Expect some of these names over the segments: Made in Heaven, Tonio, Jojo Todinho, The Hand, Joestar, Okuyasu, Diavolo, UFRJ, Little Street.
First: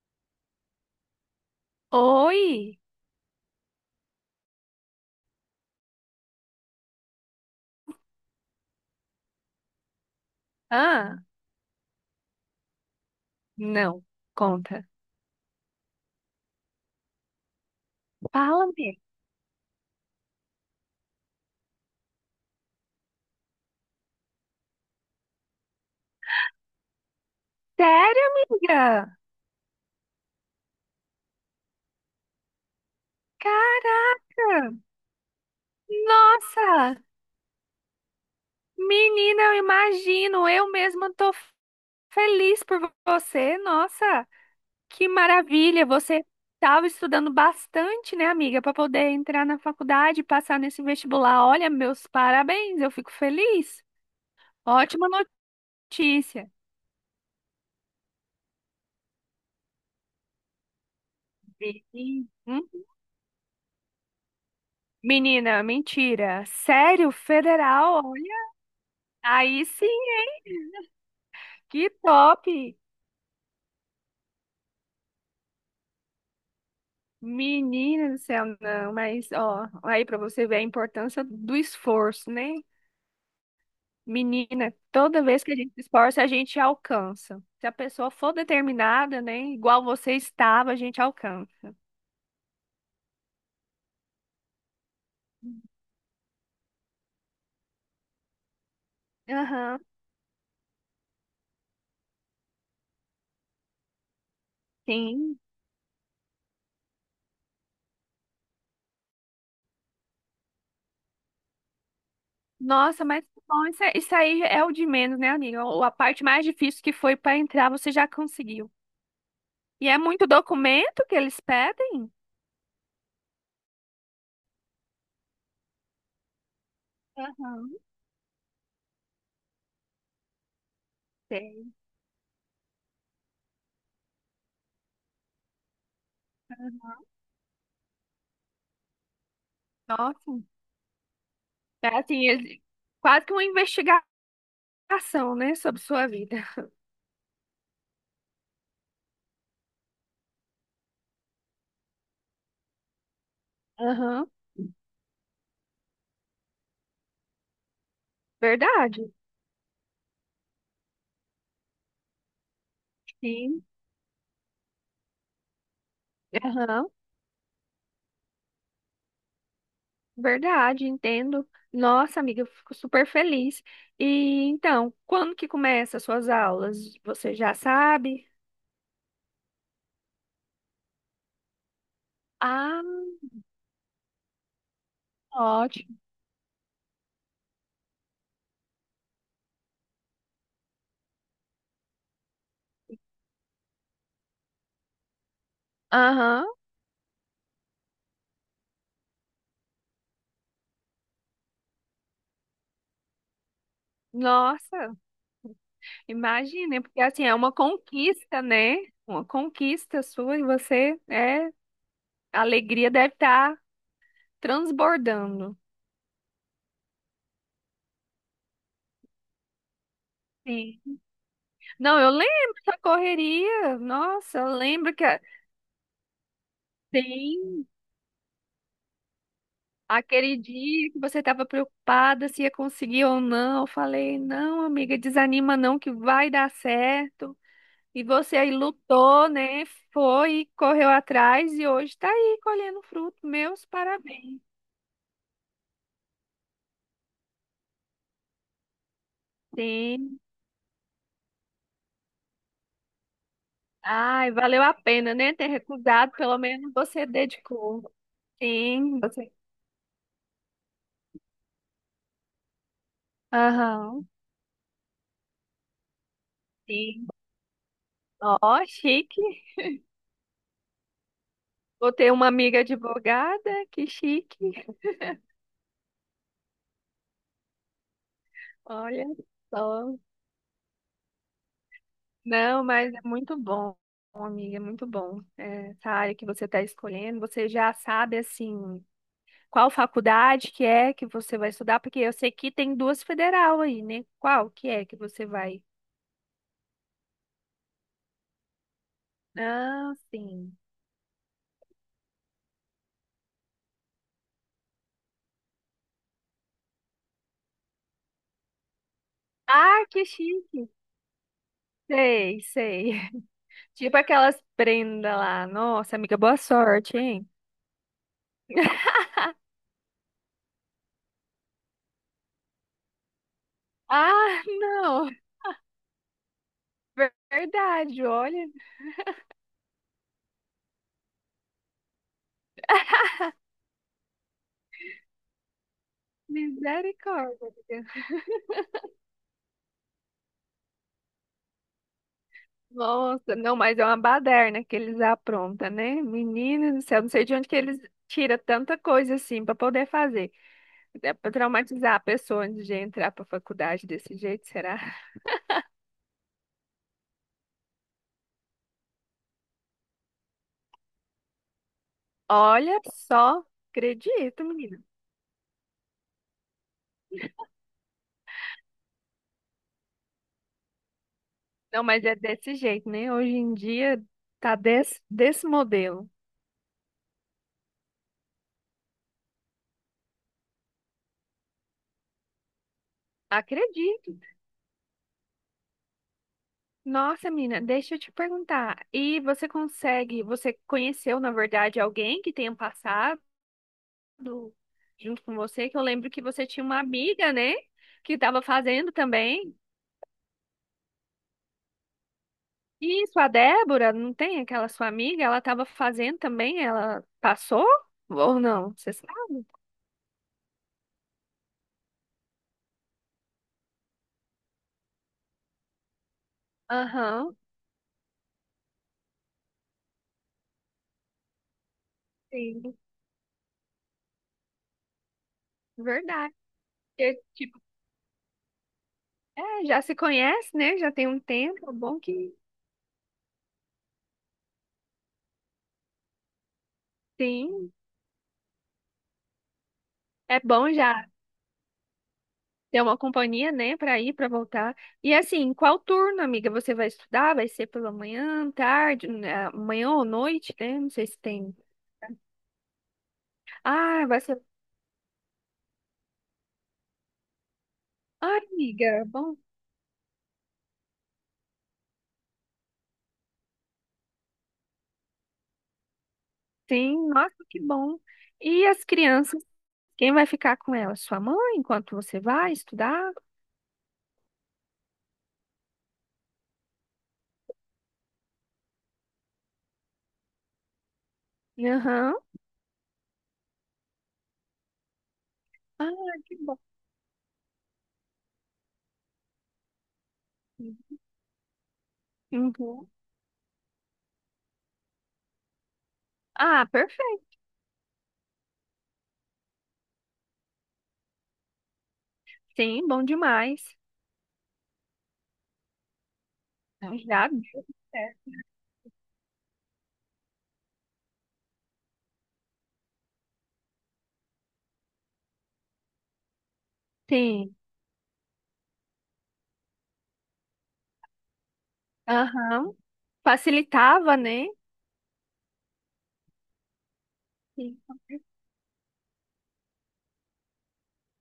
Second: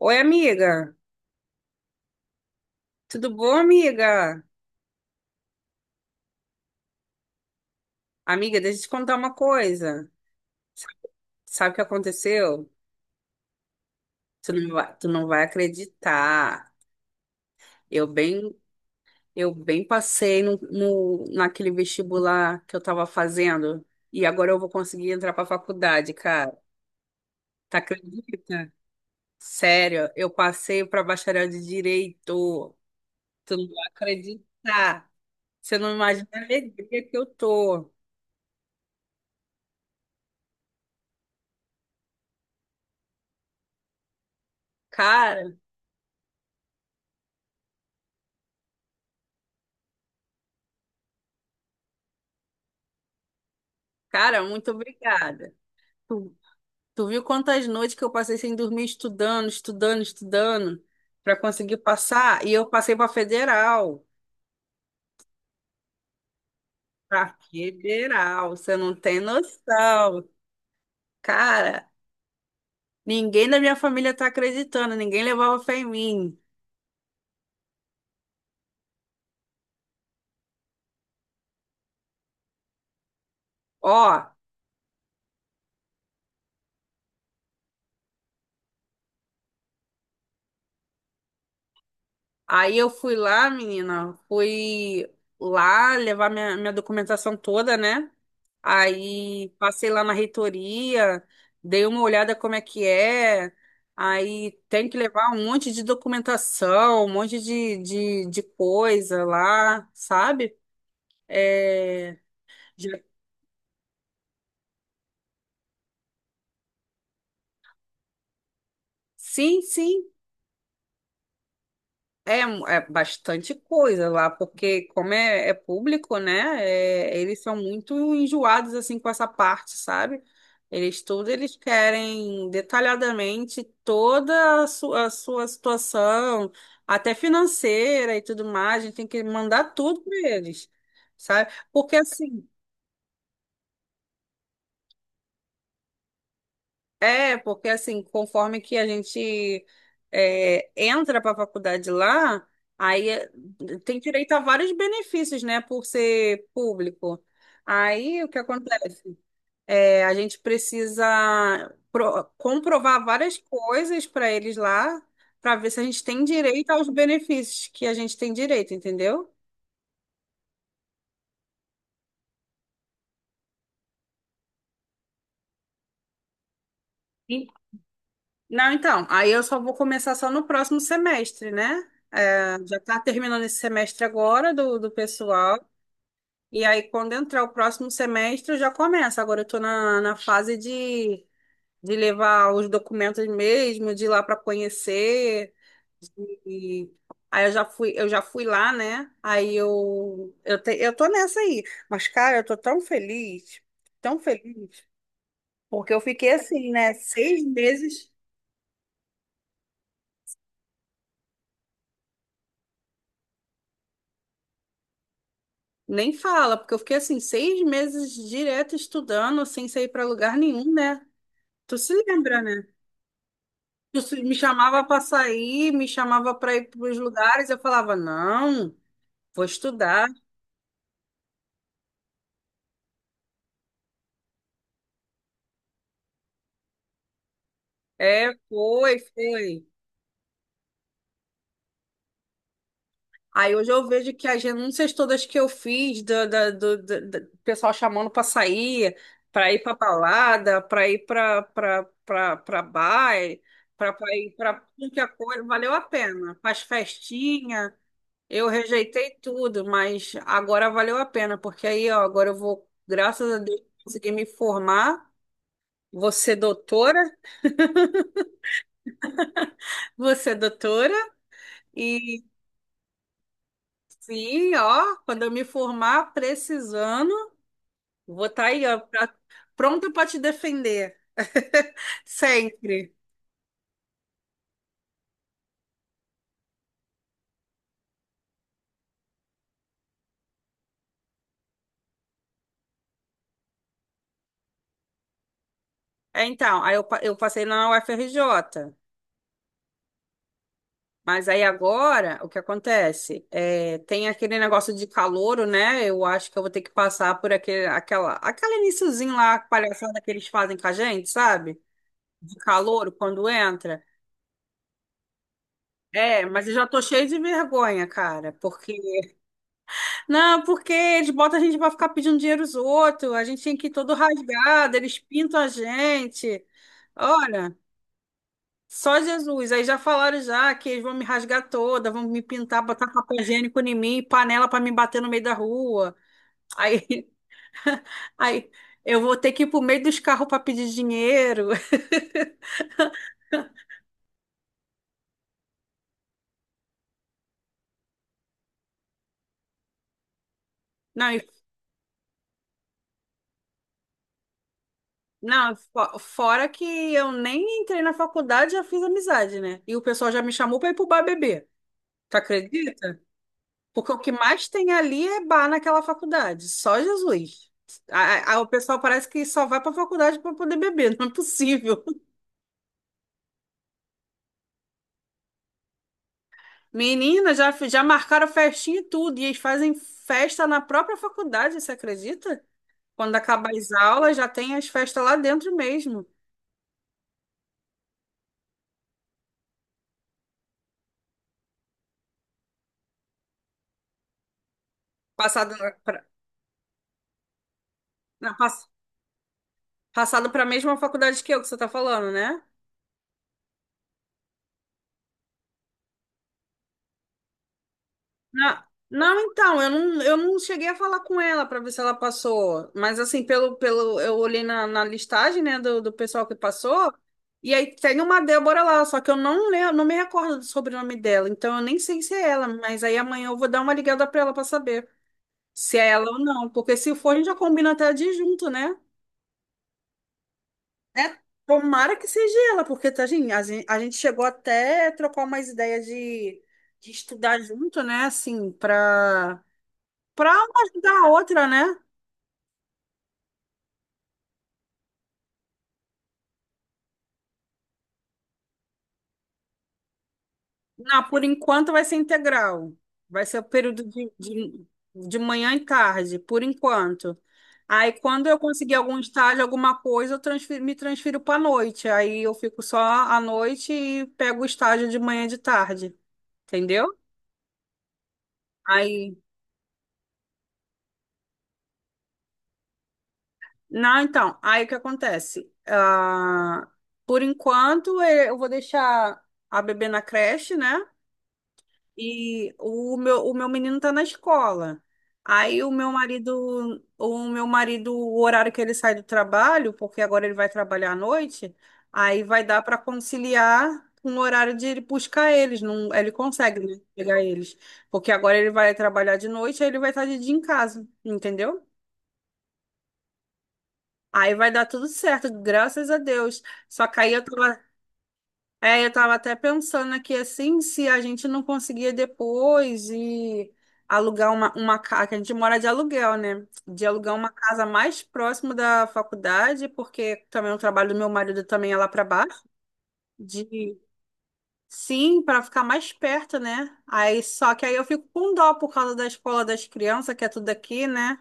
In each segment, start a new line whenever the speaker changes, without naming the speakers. Oi, amiga.
Oi?
Tudo bom, amiga? Amiga, deixa eu te contar uma coisa. S-
Ah,
Sabe o que aconteceu?
não. Conta.
Tu não vai acreditar. Eu bem,
Fala-me.
eu bem passei naquele vestibular que eu tava fazendo e agora eu vou conseguir entrar pra faculdade, cara. Tá,
Sério,
acredita?
amiga?
Sério, eu passei pra bacharel de direito. Tu não vai
Cara,
acreditar. Você não imagina a
nossa!
alegria que eu tô.
Menina, eu imagino. Eu mesma tô feliz por você. Nossa, que
Cara,
maravilha. Você estava estudando bastante, né, amiga, para poder entrar na faculdade e passar nesse vestibular. Olha, meus parabéns. Eu fico feliz.
cara, muito
Ótima
obrigada.
notícia.
Tu viu quantas noites que eu passei sem dormir, estudando, estudando, estudando, para conseguir
Vi.
passar? E eu
Hum?
passei para federal.
Menina, mentira. Sério,
Para
federal, olha.
federal, você não tem
Aí sim,
noção.
hein?
Cara,
Que top!
ninguém da minha família tá acreditando, ninguém levava fé em mim.
Menina do céu, não, mas ó, aí pra você ver a importância do esforço, né?
Ó,
Menina, toda vez que a gente se esforça, a gente alcança. Se a pessoa for determinada, né? Igual você estava, a gente alcança.
aí eu fui lá, menina, fui lá levar minha documentação toda, né? Aí
Aham,
passei lá na reitoria, dei uma olhada como é que é. Aí tem que levar
sim.
um monte de documentação, um monte de coisa lá, sabe? É, já-
Nossa, mas que bom, isso, isso aí é o de menos, né, amiga? A parte mais difícil que foi para entrar, você já conseguiu.
sim,
E é
sim.
muito documento que eles pedem?
É, é bastante coisa lá, porque como é, é público, né? Eles são
Aham,
muito enjoados assim com essa parte, sabe? Eles
tem.
querem detalhadamente toda a sua situação, até financeira e tudo mais. A gente tem que mandar tudo para
Nossa.
eles, sabe?
É
Porque
assim,
assim
quase que uma investigação, né, sobre sua vida.
É, porque assim, conforme que a gente entra para a faculdade lá, aí é, tem
Aham,
direito a vários benefícios, né, por ser público. Aí o que
verdade.
acontece? É, a gente precisa comprovar várias
Sim,
coisas para eles lá, para ver se a gente tem direito
aham,
aos benefícios que a gente tem direito, entendeu?
verdade, entendo. Nossa, amiga, eu fico super feliz. E então, quando que começa as suas aulas? Você
E-
já sabe?
Não, então, aí eu só vou começar só no próximo semestre, né? É, já
Ah,
está terminando esse semestre agora do pessoal.
ótimo.
E aí, quando entrar o próximo semestre, eu já começo. Agora eu estou na fase de levar os documentos mesmo, de ir lá para conhecer.
Aham,
E aí eu já fui lá, né? Aí eu tô nessa aí. Mas, cara, eu tô tão feliz,
nossa,
porque eu fiquei assim,
imagina,
né?
porque assim, é
Seis
uma
meses.
conquista, né? Uma conquista sua e você, é, a alegria deve estar transbordando.
Nem fala, porque eu fiquei assim, seis meses direto estudando, sem sair para lugar nenhum,
Sim.
né? Tu se
Não, eu
lembra,
lembro
né?
da correria.
Eu se- Me
Nossa, eu
chamava
lembro
para
que
sair, me chamava para ir para os lugares, eu
tem
falava, não, vou estudar.
aquele dia que você estava preocupada se ia conseguir ou não. Eu falei, não, amiga, desanima não que vai dar certo. E
É,
você aí
foi,
lutou, né?
foi.
Foi, correu atrás e hoje está aí colhendo fruto.
Aí
Meus
hoje eu vejo que
parabéns.
as renúncias todas que eu fiz, do pessoal chamando para sair, para ir para
Sim.
balada, para bar, para
Ai,
ir para
valeu a
tudo que é
pena, né?
coisa,
Ter
valeu a
recusado,
pena.
pelo
Para as
menos você
festinhas,
dedicou.
eu
Sim,
rejeitei
você.
tudo, mas agora valeu a pena, porque aí, ó, agora eu vou, graças a Deus,
Aham,
conseguir me formar. Você é doutora?
sim. Ó, chique.
Você é doutora?
Vou ter
E
uma amiga advogada, que
sim,
chique.
ó, quando eu me formar precisando, vou estar aí, ó,
Olha
pronta
só.
para te defender.
Não,
Sempre.
mas é muito bom, amiga, é muito bom. É, essa área que você está escolhendo, você já sabe, assim, qual faculdade que é que você vai estudar, porque eu sei que tem duas federal aí, né? Qual que é que você vai?
É, então, eu passei na UFRJ.
Ah, sim.
Mas aí agora, o que acontece? É, tem aquele negócio de calouro, né? Eu acho que eu vou ter que passar por aquele iniciozinho lá,
Ah,
palhaçada
que
que eles fazem com
chique.
a gente, sabe? De
Sei,
calouro,
sei.
quando entra.
Tipo aquelas prendas lá. Nossa, amiga,
É,
boa
mas eu já tô
sorte,
cheio de
hein?
vergonha, cara, porque Não, porque eles botam a gente pra ficar pedindo dinheiro aos outros, a gente tem que ir todo
Ah,
rasgado, eles
não.
pintam a gente. Olha,
Verdade, olha.
só Jesus. Aí já falaram já que eles vão me rasgar toda, vão me pintar, botar papel higiênico em mim, panela pra me bater no meio da rua. Aí,
Misericórdia.
aí eu vou ter que ir pro meio dos carros pra pedir dinheiro.
Nossa, não, mas é uma baderna que eles aprontam, né? Menina do céu, não sei de onde que eles tiram tanta coisa assim para poder fazer.
Não,
Até
e-
pra traumatizar a pessoa antes de entrar pra faculdade desse jeito, será?
não, fora que eu nem entrei na faculdade, já fiz amizade, né? E o pessoal já me chamou pra ir pro bar beber. Tu
Olha
acredita?
só,
Porque o que
acredito,
mais tem
menina.
ali é bar naquela faculdade, só Jesus. O pessoal parece que só vai para faculdade para poder beber, não é
Não,
possível.
mas é desse jeito, né? Hoje em dia tá desse modelo.
Menina, já, já marcaram festinha e tudo, e eles fazem festa na própria faculdade, você acredita? Quando acabar as
Acredito.
aulas, já tem as festas lá dentro mesmo.
Nossa, menina, deixa eu te perguntar. E você consegue, você conheceu, na verdade, alguém que tenha passado? do- Junto com
Passado
você, que eu lembro que você tinha uma amiga, né? Que estava fazendo também.
para a mesma faculdade que eu, que você está falando, né?
Isso, a Débora, não tem aquela sua amiga? Ela estava fazendo também, ela passou? Ou não? Você sabe?
Não, então, eu não cheguei a falar com ela para ver se ela passou. Mas assim, pelo, eu olhei na listagem, né, do pessoal que passou,
Aham,
e aí tem uma Débora lá, só que eu não le não me recordo do sobrenome dela, então eu nem sei se é ela,
sim,
mas aí amanhã eu vou dar uma ligada para ela para saber se é ela ou
verdade.
não, porque se for, a
Porque,
gente já
tipo,
combina até de ir junto, né?
é, já se conhece, né? Já tem
É,
um tempo, é
tomara
bom
que
que
seja ela, porque tá, gente, a gente, chegou até a trocar umas ideias de estudar
sim.
junto, né? Assim, para Para
É
uma
bom
ajudar
já
a outra, né?
ter uma companhia, né, para ir, para voltar. E assim, qual turno, amiga? Você vai estudar? Vai ser pela manhã, tarde, né, amanhã ou noite, né? Não
Não,
sei se
por
tem.
enquanto vai ser integral. Vai ser o período
Ah, vai ser.
de manhã e tarde, por enquanto. Aí, quando
Ai,
eu conseguir algum
amiga, bom,
estágio, alguma coisa, eu me transfiro para noite. Aí eu fico só à noite e pego o estágio de manhã e de tarde, entendeu?
sim, nossa, que bom. E as
Aí,
crianças, quem vai ficar com elas? Sua mãe, enquanto você vai estudar?
não, então, aí o que acontece? Ah, por enquanto, eu vou deixar a bebê na creche, né?
Aham.
E o meu menino tá na escola. Aí
Ah, que bom.
o meu marido, o horário que ele sai do trabalho, porque agora ele vai trabalhar à noite, aí vai dar para
Uhum.
conciliar com o horário de ele buscar eles. Não, ele consegue,
Ah,
né, pegar
perfeito.
eles. Porque agora ele vai trabalhar de noite, aí ele vai estar de dia em casa, entendeu?
Sim, bom demais.
Aí vai dar tudo certo, graças a Deus. Só
Então,
que aí eu
já deu
tava,
certo.
é, eu estava até pensando aqui assim, se a gente não conseguia depois e alugar uma casa, que a gente mora de aluguel, né? De alugar uma
Sim.
casa mais próximo da faculdade, porque também o trabalho do meu marido também é lá para baixo,
Aham.
de
Facilitava, né?
sim, para ficar mais perto, né? Aí só que aí
Sim.
eu fico com dó por causa da escola das crianças, que é tudo aqui, né?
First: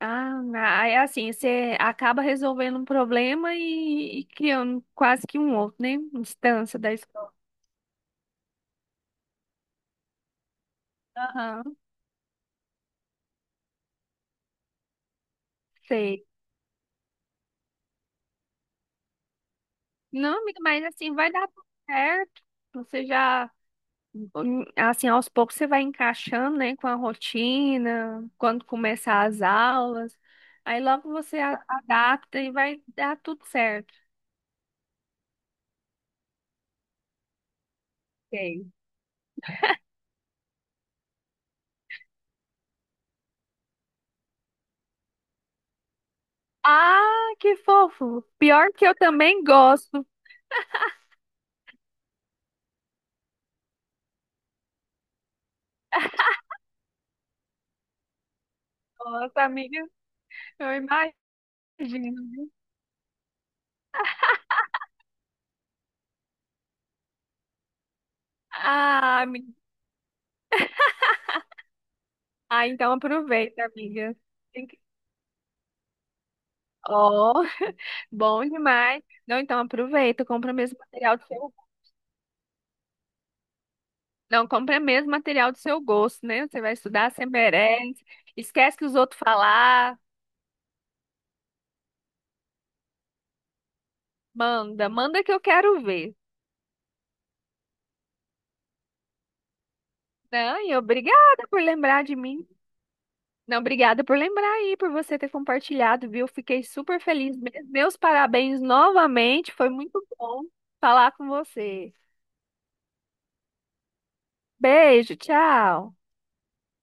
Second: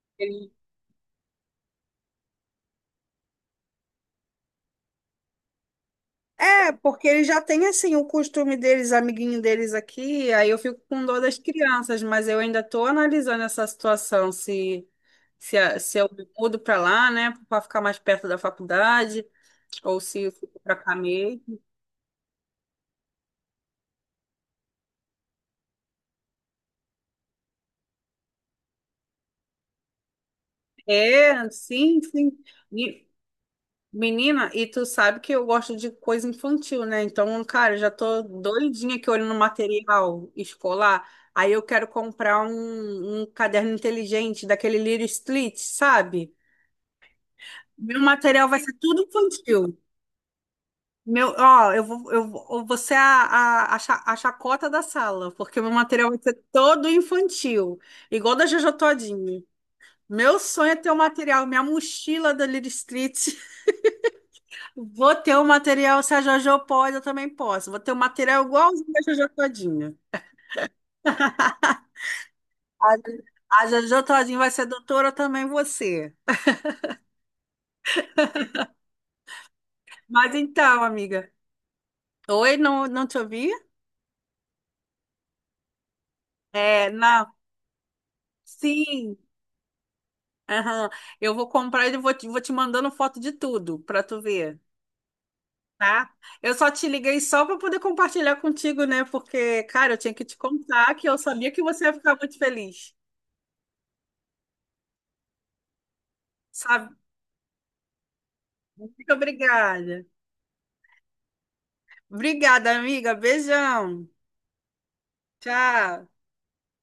Ah, ah, é assim, você acaba resolvendo um problema e criando quase que um outro, né?
É,
Distância da
porque eles
escola.
já têm assim o costume deles, amiguinho deles aqui, aí eu fico com dor das
Aham.
crianças, mas eu ainda estou analisando essa situação, se eu
Sei.
me mudo para lá, né, para ficar mais perto da faculdade, ou se eu
Não,
fico
amiga,
para
mas
cá
assim, vai dar
mesmo.
tudo certo. Você já, assim, aos poucos você vai encaixando, né, com a rotina, quando começar as aulas. Aí logo você
É, sim, sim.
adapta e vai
E,
dar tudo certo.
menina, e tu sabe que eu gosto de coisa infantil, né? Então, cara, eu já tô
Sei.
doidinha aqui olhando material escolar. Aí eu quero comprar um caderno inteligente daquele Little Street, sabe?
Ah, que
Meu
fofo!
material vai ser
Pior que eu
tudo
também
infantil.
gosto.
Meu, ó, eu vou ser a chacota da sala, porque meu material vai ser todo infantil, igual da Jojo
Nossa,
Todinho.
amiga,
Meu sonho
eu
é ter o material, minha
imagino,
mochila da
viu?
Little Street. Vou ter o material, se a Jojo pode, eu também posso. Vou ter o material igualzinho da
Ah,
Jojo
amiga,
Todinho.
ah, então
A,
aproveita,
a Jojo
amiga.
Todinho vai ser
Tem que-
doutora também, você.
Ó, bom demais. Não, então aproveita,
Mas
compra mesmo
então,
material do
amiga.
seu.
Oi, não, não te ouvi?
Não, compra mesmo material do seu gosto, né? Você vai
É,
estudar, você
não.
merece. Esquece que os
Sim,
outros falar.
aham. Eu vou comprar e vou te mandando foto de tudo para tu ver,
Manda, manda que eu quero
tá?
ver.
Eu só te liguei só para poder compartilhar contigo, né? Porque, cara, eu tinha que te
Não, e
contar que eu
obrigada
sabia
por
que você ia
lembrar
ficar
de
muito
mim.
feliz,
Não, obrigada por lembrar aí, por você ter compartilhado, viu? Fiquei
sabe?
super feliz mesmo. Meus parabéns
Muito
novamente, foi
obrigada.
muito bom falar com você.
Obrigada, amiga. Beijão.
Beijo, tchau.
Tchau.